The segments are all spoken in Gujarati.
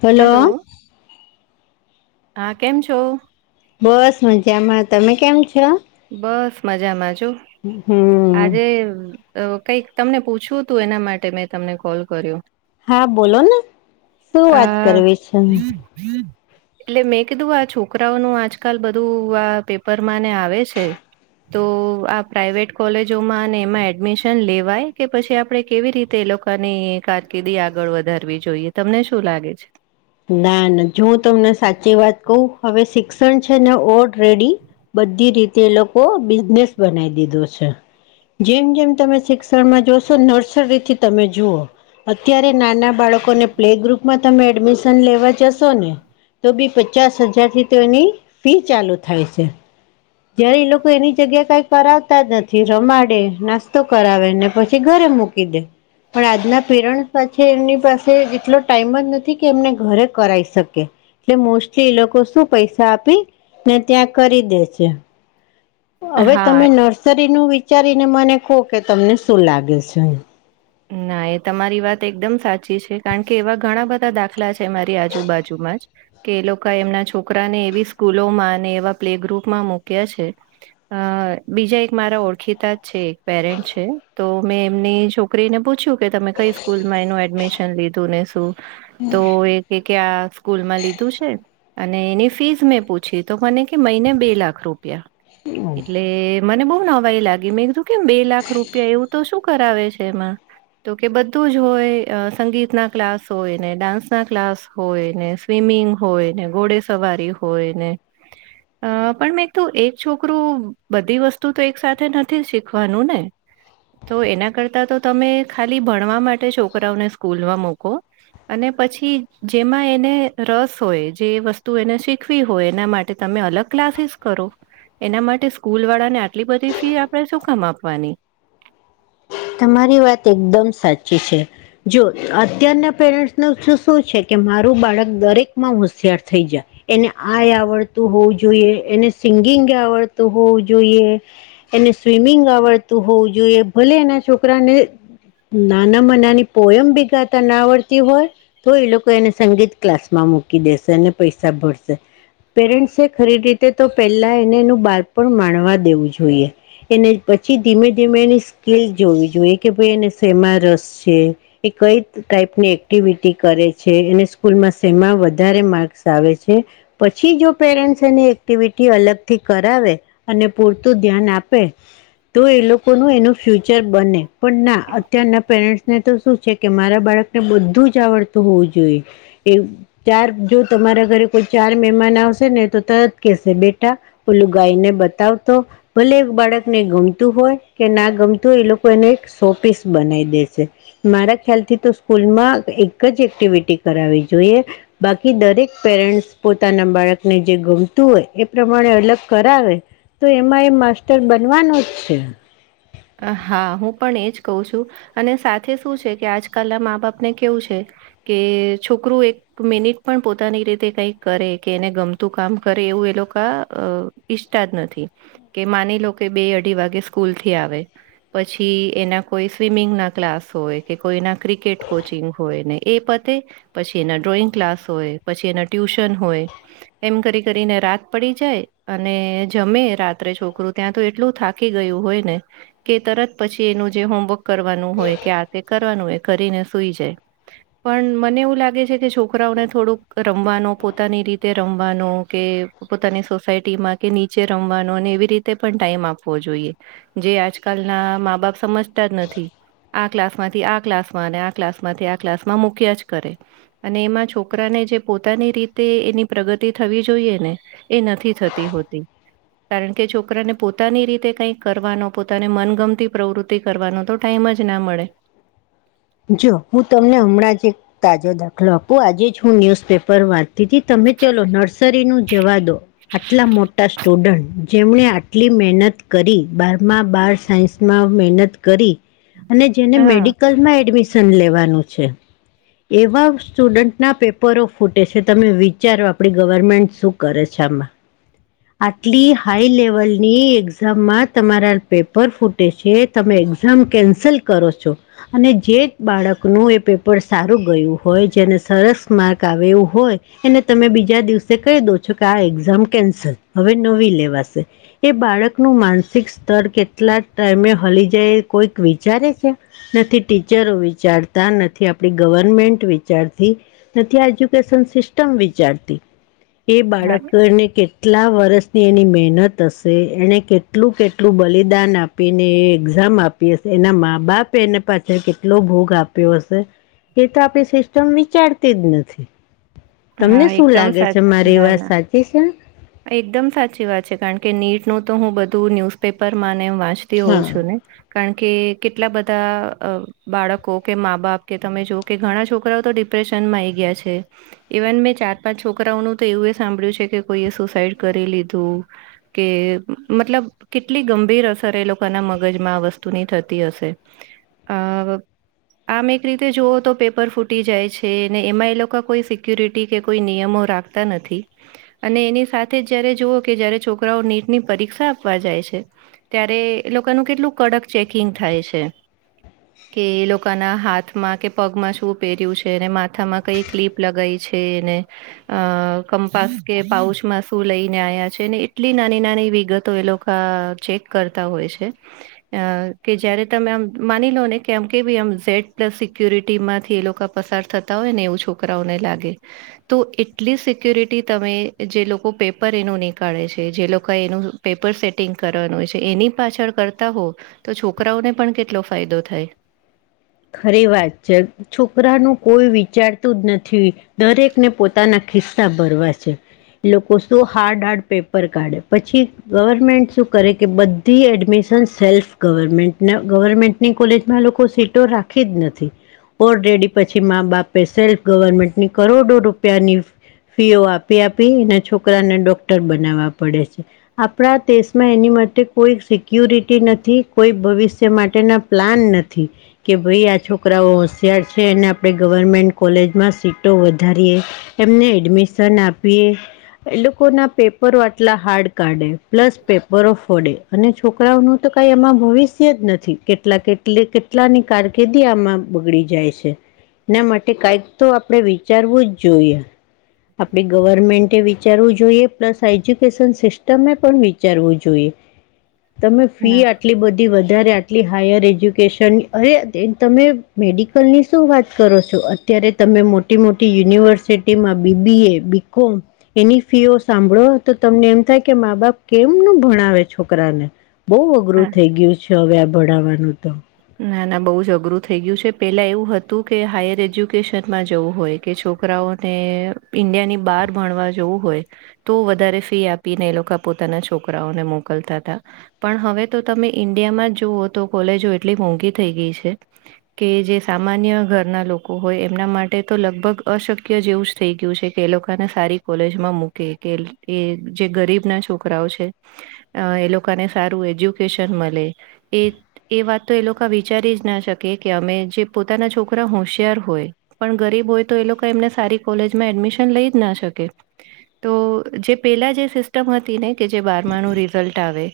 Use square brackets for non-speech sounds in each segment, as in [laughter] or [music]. હલો. હા કેમ છો. બસ મજામાં તમે કેમ છો. બસ મજામાં છું હમ આજે કઈક તમને પૂછવું હતું એના માટે મેં તમને કોલ કર્યો. હા બોલો ને શું વાત આ કરવી છે. એટલે મેં કીધું આ છોકરાઓનું આજકાલ બધું આ પેપરમાં ને આવે છે તો આ પ્રાાઈવેટ કોલેજોમાં અને એમાં એડમિશન લેવાય કે પછી આપડે કેવી રીતે કા ની કારકિર્દી આગળ વધારવી જોઈએ તમને શું લાગે છે. ના ના જો તમને સાચી વાત કવ હવે શિક્ષણ છે ને ઓડ રેડી બધી રીતે એ લોકો બિઝનેસ બનાવી દીધો છે. જેમ જેમ તમે શિક્ષણમાં જોશો નર્સરીથી તમે જુઓ અત્યારે નાના બાળકોને પ્લે ગ્રુપમાં તમે એડમિશન લેવા જશો ને તો બી પચાસ હજાર થી તો એની ફી ચાલુ થાય છે. જયારે લોકો એની જગ્યા કઈ કરાવતા જ નથી રમાડે નાસ્તો કરાવેને પછી ઘર મુકી દે પણ આજના પેરન્સ એમની પાસે એટલો ટાઈમ જ નથી. કે એમને ઘરે કરાઈ શકે એટલે મોસ્ટલી એ લોકો શું પૈસા આપી ને ત્યાં કરી દે છે. છે હવે હા તમે નર્સરીનું વિચારીને મને કહો કે તમને શું લાગે છે. ના એ તમારી વાત એકદમ સાચી છે કારણ કે એવા ઘણા બધા દાખલા છે મારી આજુબાજુ કે એ લોકો એમના છોકરાને એવી સ્કૂલોમાં અને એવા પ્લે ગ્રુપમાં મૂક્યા છે અ બીજા એક મારા ઓળખીતા જ છે એક પેરેન્ટ છે તો મેં એમની છોકરી છોકરીને પૂછ્યું કે તમે કઈ સ્કૂલમાં એનું એડમિશન લીધું ને શું તો એક ક્યાં સ્કૂલમાં લીધું છે અને એની ફીસ મેં પૂછી તો મને કે મહિને બે લાખ રૂપ એટલે મને બહુ નવાઈ લાગી મેં કીધું કેમ બે લાખ રૂપિયા એવું તો શું શું કરાવે છે એમાં. તો કે બધું જ હોય સંગીતના ક્લાસ હોય ને ડાન્સના ક્લાસ હોય ને સ્વિમિ મીંગ હોયને ઘોડે સવારી હોય ને અ પણ મેં તું એક છોકરું બધી વસ્તુ તો એક સાથે નથી શીખવાનું ને તો એના કરતા તો તમે ખાલી ભણવા માટે છોકરાઓને સ્કૂલમાં મૂકો અને પછી જેમાં એને રસ હોય જે વસ્તુ એને શીખવી હોય એના માટે તમે મેં અલગ ક્લાસીસ કરો. એના માટે સ્કૂલવાળા ને આટલી બધી ફી આપણે સુકામ આપવાની. તમારી વાત એકદમ સાચી છે. જો અત્યારના પેરેન્ટ્સનુ શું છે કે મારું બાળક દરેક માં હોશિયાર થઈ જાય. એને આય આવડતું હોવું જોઈએ એને સિંગિંગ આવડતું હોવું જોઈએ. એને સ્વિમિંગ આવડતું હોવું જોઈએ ભલે એના છોકરાને નાનામાં નાની પોયમ ભી ગાતા ના આવડતી હોય તો એ લોકો એને સંગીત ક્લાસ માં મૂકી દેશે અને પૈસા ભરસે. પેરેન્ટ્સે ખરી રીતે તો પહેલા એને એનું બાળપણ માણવા દેવું જોઈએ. એને પછી ધીમે-ધીમે એની સ્કીલ જોવી જોઈએ કે ભાઈ એને સેમા રસ છે એ કઈ ટાઈપની એક્ટિવિટી કરે છે. એને સ્કૂલમાં સેમાં વધારે માર્ક્સ આવે છે પછી જો પેરેન્ટ એની એક્ટિવિટી અલગથી કરાવે અને પૂરતું ધ્યાન આપે તો એ લોકોનુ એનું ફ્યુચર ફયુચર બને પણ ના અત્યારના પેરેન્ટ્સને તો શું છે કે મારા બાળકને બધું જ આવડતું હોવું જોઈએ એવુ ચાર જો તમારા ઘરે કોઈ ચાર મહેમાન આવશે ને તો તરત કેશે બેટા ઓલું ગાયને બતાવતો ભલે બાળકને ગમતું હોય કે ના ગમતું તો એ લોકો એને એક સો પીસ બનાવી દેશે મારા ખ્યાલ થી તો સ્કૂલમાં એક જ એક એક્ટિવિટી કરાવવી જોઈએ બાકી દરેક પેરેન્ટ્સ પોતાના બાળકને જે ગમતું હોય એ એ પ્રમાણે અલગ કરાવે તો એમાં એ માસ્ટર બનવાનો જ છે. હા હું પણ એજ કઉ છું અને સાથે શું છે કે આજકાલના મા બાપને કેવું છે. કે છોકરું એક મિનિટ પણ પોતાની રીતે કઈક કરે કે એને ગમતું કામ કરે એવું એ લોક એ લોકા અ ઈચ્છતા જ નથી કે માની લો કે બે અઢી વાગે સ્કૂલથી આવે. પછી એના કોઈ સ્વિમિંગના ક્લાસ હોય કે કોઈના ક્રિકેટ કોચિંગ હોય ને એ પતે પછી એના ડ્રોઈંગ ક્લાસ હોય પછી એના ટ્યુશન હોય એમ કરી કરીને રાત રાત પડી જાય અને જમે રાત્રે છોકરું ત્યાં તો એટલું થાકી ગયું હોય ને. કે તરત પછી એનું જે હોમવર્ક કરવાનું હોય કે આ તે કરવાનું હોય કરીને સુઈ જાય. પણ મને એવું લાગે છે કે છોકરાઓને થોડુંક રમવાનો પોતાની રીતે રમવાનો કે પોતાની સોસાયટીમાં કે નીચે રમવાનો અને એવી રીતે પણ ટાઈમ આપવો જોઈએ જે આજ આજકાલના મા બાપ સમજતા જ નથી. આ ક્લાસમાંથી આ ક્લાસમાં અને આ ક્લાસમાંથી આ ક્લાસમાં મૂક્યાં જ કરે અને એમાં છોકરાને જે પોતાની રીતે એની પ્રગતિ થવી જોઈએ ને એ નથી થતી હોતી. કારણ કે છોકરાને પોતાની રીતે કઈ કરવાનો પોત તને મનગમતી પ્રવૃત્તિ કરવાનો તો ટાઈમ જ ના મળે. જો હું તમને હમણાં જ એક તાજો દાખલો આપું આજે જ હું ન્યુઝપેપર વાંચતી દીદી તમે ચલો નર્સરીનું જવા દો આટલા મોટા સ્ટુડન્ટ જેમણે આટલી મહેનત કરી બારમાં બાર સાયન્સમાં મહેનત કરી. અને જેને હા મેડિકલમાં એડમિશન લેવાનું છે. એવા સ્ટુડન્ટના પેપરો ફૂટે છે તમે વિચારો આપડી ગવર્મેન્ટ શું કરે છે. [unintelligible] આટલી હાઈલેવલની એક્ઝામમાં તમારા પેપર ફૂટે છે તમે એક્ઝામ કેન્સલ કરો છો અને જે બાળકનું એ પેપર સારું ગયું હોય જે ને સરસ માર્ક આવે એવું હોય એને તમે બીજા દિવસે કહી દો છો કે આ એક્ઝામ કેન્સલ. હવે નવી લેવાશે એ બાળકનું માનસિક સ્તર કેટલા ટાઈમે હલી જાય. કોઈક વિચારે છે નથી ટીચરો વિચારતા નથી આપડી ગવર્મેન્ટ વિચારતી. નથી એજ્યુકેશન સિસ્ટમ વિચારતી. હ [inaudible] એ બાળક તો એને કેટ આ વર્ષની એની મહેનત હશે એને કેટલું કેટલું બલિદાન આપીને એ એક્ઝામ આપી હશે એના મા બાપ એને પાસે કેટલો ભોગ આપ્યો હશે. એ તો આપણી સિસ્ટમ વિચારતી જ નથી. તમને હા શું એકદમ લાગે સાચ છે મારી ના વાત ના સાચી છે. એકદમ સાચી વાત છે કારણ કે નીટ નું તો હું બધું ન્યુઝપેપરમાં ને વાંચતી હોઉં હા છું ને. કારણ કે કેટલા બધા બાળકો કે મા બાપ કે તમે જો કે ઘણા છોકરાઓ તો ડિ ડિપ્રેસન મા આવી ગયા છે ઈ વન મેં ચાર પાંચ છોકરાઓનું તો એવું સાંભળ્યું છે કે કોઈ એ શુસા શુસાઈડ કરી લીધું કે મતલબ કેટલી ગંભીર અસર એ લોકોના મગજમાં આ વસ્તુની થતી હશે આ આમ એક રીતે જુઓ તો પેપર ફૂટી જાય છે ને એમાં એ લોકો કોઈ સિક્યુરિટી કે કોઈ નિયમો રાખતા નથી અને એની સાથ તે જયારે જુઓ કે જયારે છોકરાઓ નીટની પરીક્ષા આપવા જાય છે ત્યારે એ લોકોનું કેટલું ક કડક ચેકિંગ થાય છે. કે એ લોકોના હાથમાં કે પગમાં શું પહેર્યું છે અને માથામાં કઈ ક્લિપ લગાઈ છે. છે એને અ કંપાસ કે પાઉચમાં શુ લઈને આવ્યા છે ને એટલી નાની નાની વિગતો એ લોકો આ ચેક કરતા હોય છે. અ કે જયારે તમે આમ માની લો ને કે આમ કેવી આમ ઝેડ પ્લસ સિક્યુરિટી માંથી એ લોકો પસં [unintelligible] હોયને એવું છોકરાઓને લાગે તો એટલી સિક્યોરિટી તમે જે લોકો પેપર એનું નીકાળે છે જે લોકો એનું પેપર સેટિંગ કરવાનું હોય છે એની પાછળ કરતાં હો તો છોકરાઓને પણ કેટલો ફાયદો થાય. ખરી વાત છે છોકરાનું કોઈ વિચારતું જ નથી દરેકને પોતાના ખિસ્સા ભરવા છે. લોકો શું હાર્ડ હાર્ડ પેપર કાઢે પછી ગવર્મેન્ટ શું કરે કે બધી એડમિ શન સેલ્ફ ગવર્મેન્ટ ગવર્મેન્ટની કોલેજમાં લોકો સીટો રાખ રાખી જ નથી ઓર રેડી પછી મા બાપે સેલ્ફ ગવર્મેન્ટ ની કરોડો રૂપિયાની ફીઓ આપી આપી અને છોકરાને ડોક્ટર બનાવવા પડે છે આપણા દેશમાં એની માટે કોઈ સિક્યોરિટી નથી કોઈ ભવિષ્ય માટેના પ્લાન નથી. કે ભઈ આ છોકરાઓ હોશિયાર છે એને આપણે ગવર્મેન્ટ કોલેજમાં સીટો વધારીએ એમ ને એડમિશન આપીએ. એ લોકો ના પેપરો આટલા હાર્ડ કાઢે પ્લસ પેપરો ફોડે અને છોકરાઓનું તો કઇ એમાં ભવિષ્ય જ નથી કેટલા કેટલી કેટલા ની કારકિર્દી આમાં બગડી જાય છે. એના માટે કંઈક તો આપણે વિચારવું જ જોઈએ. આપડી ગવર્મેન્ટે વિચારવું જોઈએ પ્લસ એજ્યુકેશન સિસ્ટમે પણ વિચારવું જોઈએ. [inaudible] તમે ફી ના આટલી બધી વધારે આટલી હાયર એજ્યુકેશન અરે તે તમે મેડિકલની શું વાત કરો છો અત્યારે તમે મોટી મોટી યુનિવર્સિટ ર્સિટીમાં બી બી એ બી કોમ એની ફીઓ સાંભળો તો તમને એમ થાય કે મા બાપ કેવું ક હું હું ભણાવે છોકરાને બહુ અઘરું હા. થઈ ગયું છે હવે આ ભણાવવાનું તો. ના ના બહુ જ અઘરું થઈ ગયું છે પેલા એવું હતું કે હાયર એજ્યુકેશનમાં જવું હોય કે છોકરાઓ હો તે ઈન્ડિયાની બાર ભણવા જોવું હોય તો વધારે ફી આપીને એ લોકો પોતાના છોકરાઓ ને મોકલતાતા પણ હવે તમે ઈન્ડિયામાં જુઓ તો કોલેજો એ એટલી મોંઘી થઈ ગઈ છે કે જે સામાન્ય ઘરના લોકો હોય એમના માટે તો લગભગ અશકય જેવું જ થઈ ગયું છે કે એ લોકોને સારી કોલેજમાં મૂકે કે એ જે ગરીબના છોકરા છે એ લોકોને સારું એજ્યુકેશન મલે એ એ વાત તો એ લોકો વિચારી જ ના શકે કે અમે જે પોતાના છોકરા હોશિયાર હોય પણ ગરીબ હોય તો એ એ લોકના એમને સારી કોલેજમાં એડમિશન લઈ જ ના શકે તો જે પેલા જે સિસ્ટમ હત હતી નઈ કે જે બારમાણું રિઝલ્ટ આવે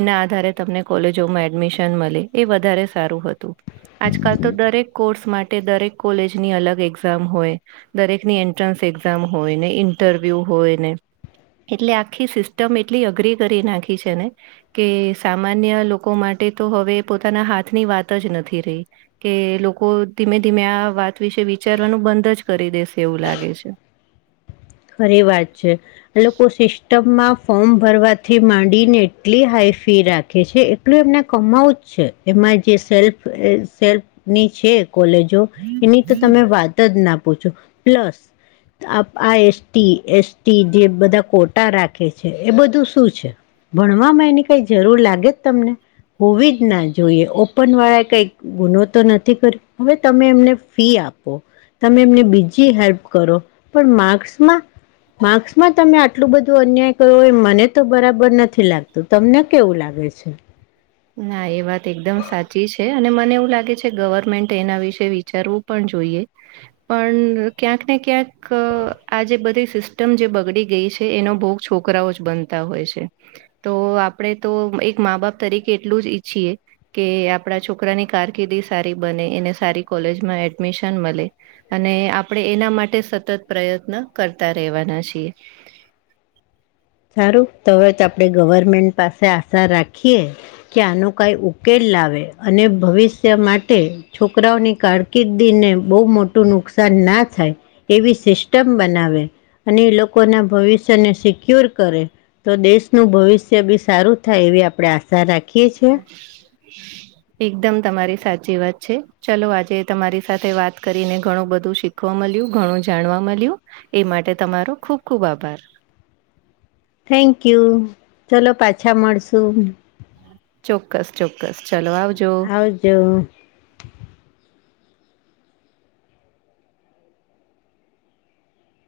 એના આધારે તમને કોલેજોમાં એડમિશન મળે. એ વધારે સારું હતું. આજકાલ તો દરેક કોર્સ માટે દરેક કોલેજની અલગ એક્ઝામ હોય દરેકની એન્ટ્રન્સ એઝામ હોય ને ઇન્ટરવ્યુ હોય ને એટલે આખી સિસ્ટમ એટલી અઘરી કરી નાખી છે ને કે સામાન્ય લોકો માટ તો હવે પોતાના હાથની વાત જ નથી રહી કે લોકો ધીમે ધીમે આ વાત વિશે વિચારવાનું બંધ જ કરી દેશે એવું લાગે છે. ખરી વાત છે એ લોકો સિસ્ટમમાં ફોર્મ ભરવાથી માંડી ને એટલી હાઈ ફી રાખે છે એટલું એમને કમાવું જ છે, એમાં જે સેલ્ફ સેલ્ફની છે કોલેજો એની તો તમે વાત જ ના પૂછો પ્લસ આ એસટી, એસી જે બધા કોટા રાખે છે એ બધું શું છે ભણવામાં એની કઈ જરૂર લાગે જ તમને હોવી જ ના જોઈએ ઓપન વાળા કઈક ગુનો તો નથી કર્યો હવે તમે એમને ફી આપ આપો, તમે એમને બીજી હેલ્પ કરો, પણ માર્ક્સમાં [unintelligible] [inaudible] માર્ક્સમાં તમે આટલું બધું અન્યાય કરો હોય મને તો બરાબર નથી લાગતું, તમને કેવું લાગે છે? [inaudible] [unintelligible] ના એ વાત એકદમ સાચી છે. અને મને એવું લાગે છે ગવર્મેન્ટ એના વિશે વિચારવું પણ જોઈએ, પણ ક્યાંક ને ક્યાંક આજે બધી સિસ્ટમ જે બગડી ગઈ છે એનો ભોગ છોકરાઓ જ બનતા હોય છે તો આપણે તો એક મા બાપ તરીકે એટલું જ ઈચ્છીએ કે આપણા છોકરાની કારકિર્દી સારી બને એને સારી કોલેજમાં એડમિશન મલે અને આપણે એના માટે સતત પ્રયત્ન કરતા રહેેવાના છીએ. [unintelligible] સારું તવે જ આપણેે ગવર્મેન્ટ પાસે આશા રાખીએ કે આનો કઈ ઉકેલ લાવે અને ભવિષ્ય માટે છોકરાઓની કારકિર્દીને બહુ મોટું નુકસાન ના થાય એવી સિસ્ટમ બનાવે અને લોકોના ભવિષ્યને સિક્યોર કરે તો દેશનુ ભવિષ્ય બી સારું થાય એવી આપડે આશા રાખીએ. છીએ હમ. એકદમ તમારી સાચી વાત છે ચલો આજે તમારી સાથે વાત કરીને ઘણું બધું શીખવા મળે. ઘણું જાણવા મળ્યું એ માટે તમારો ખૂબ ખૂબ આભાર. થેન્ક યુ ચલો પાછા મળશુ. ચોક્કસ ચોક્કસ ચલો આવજો. આવજો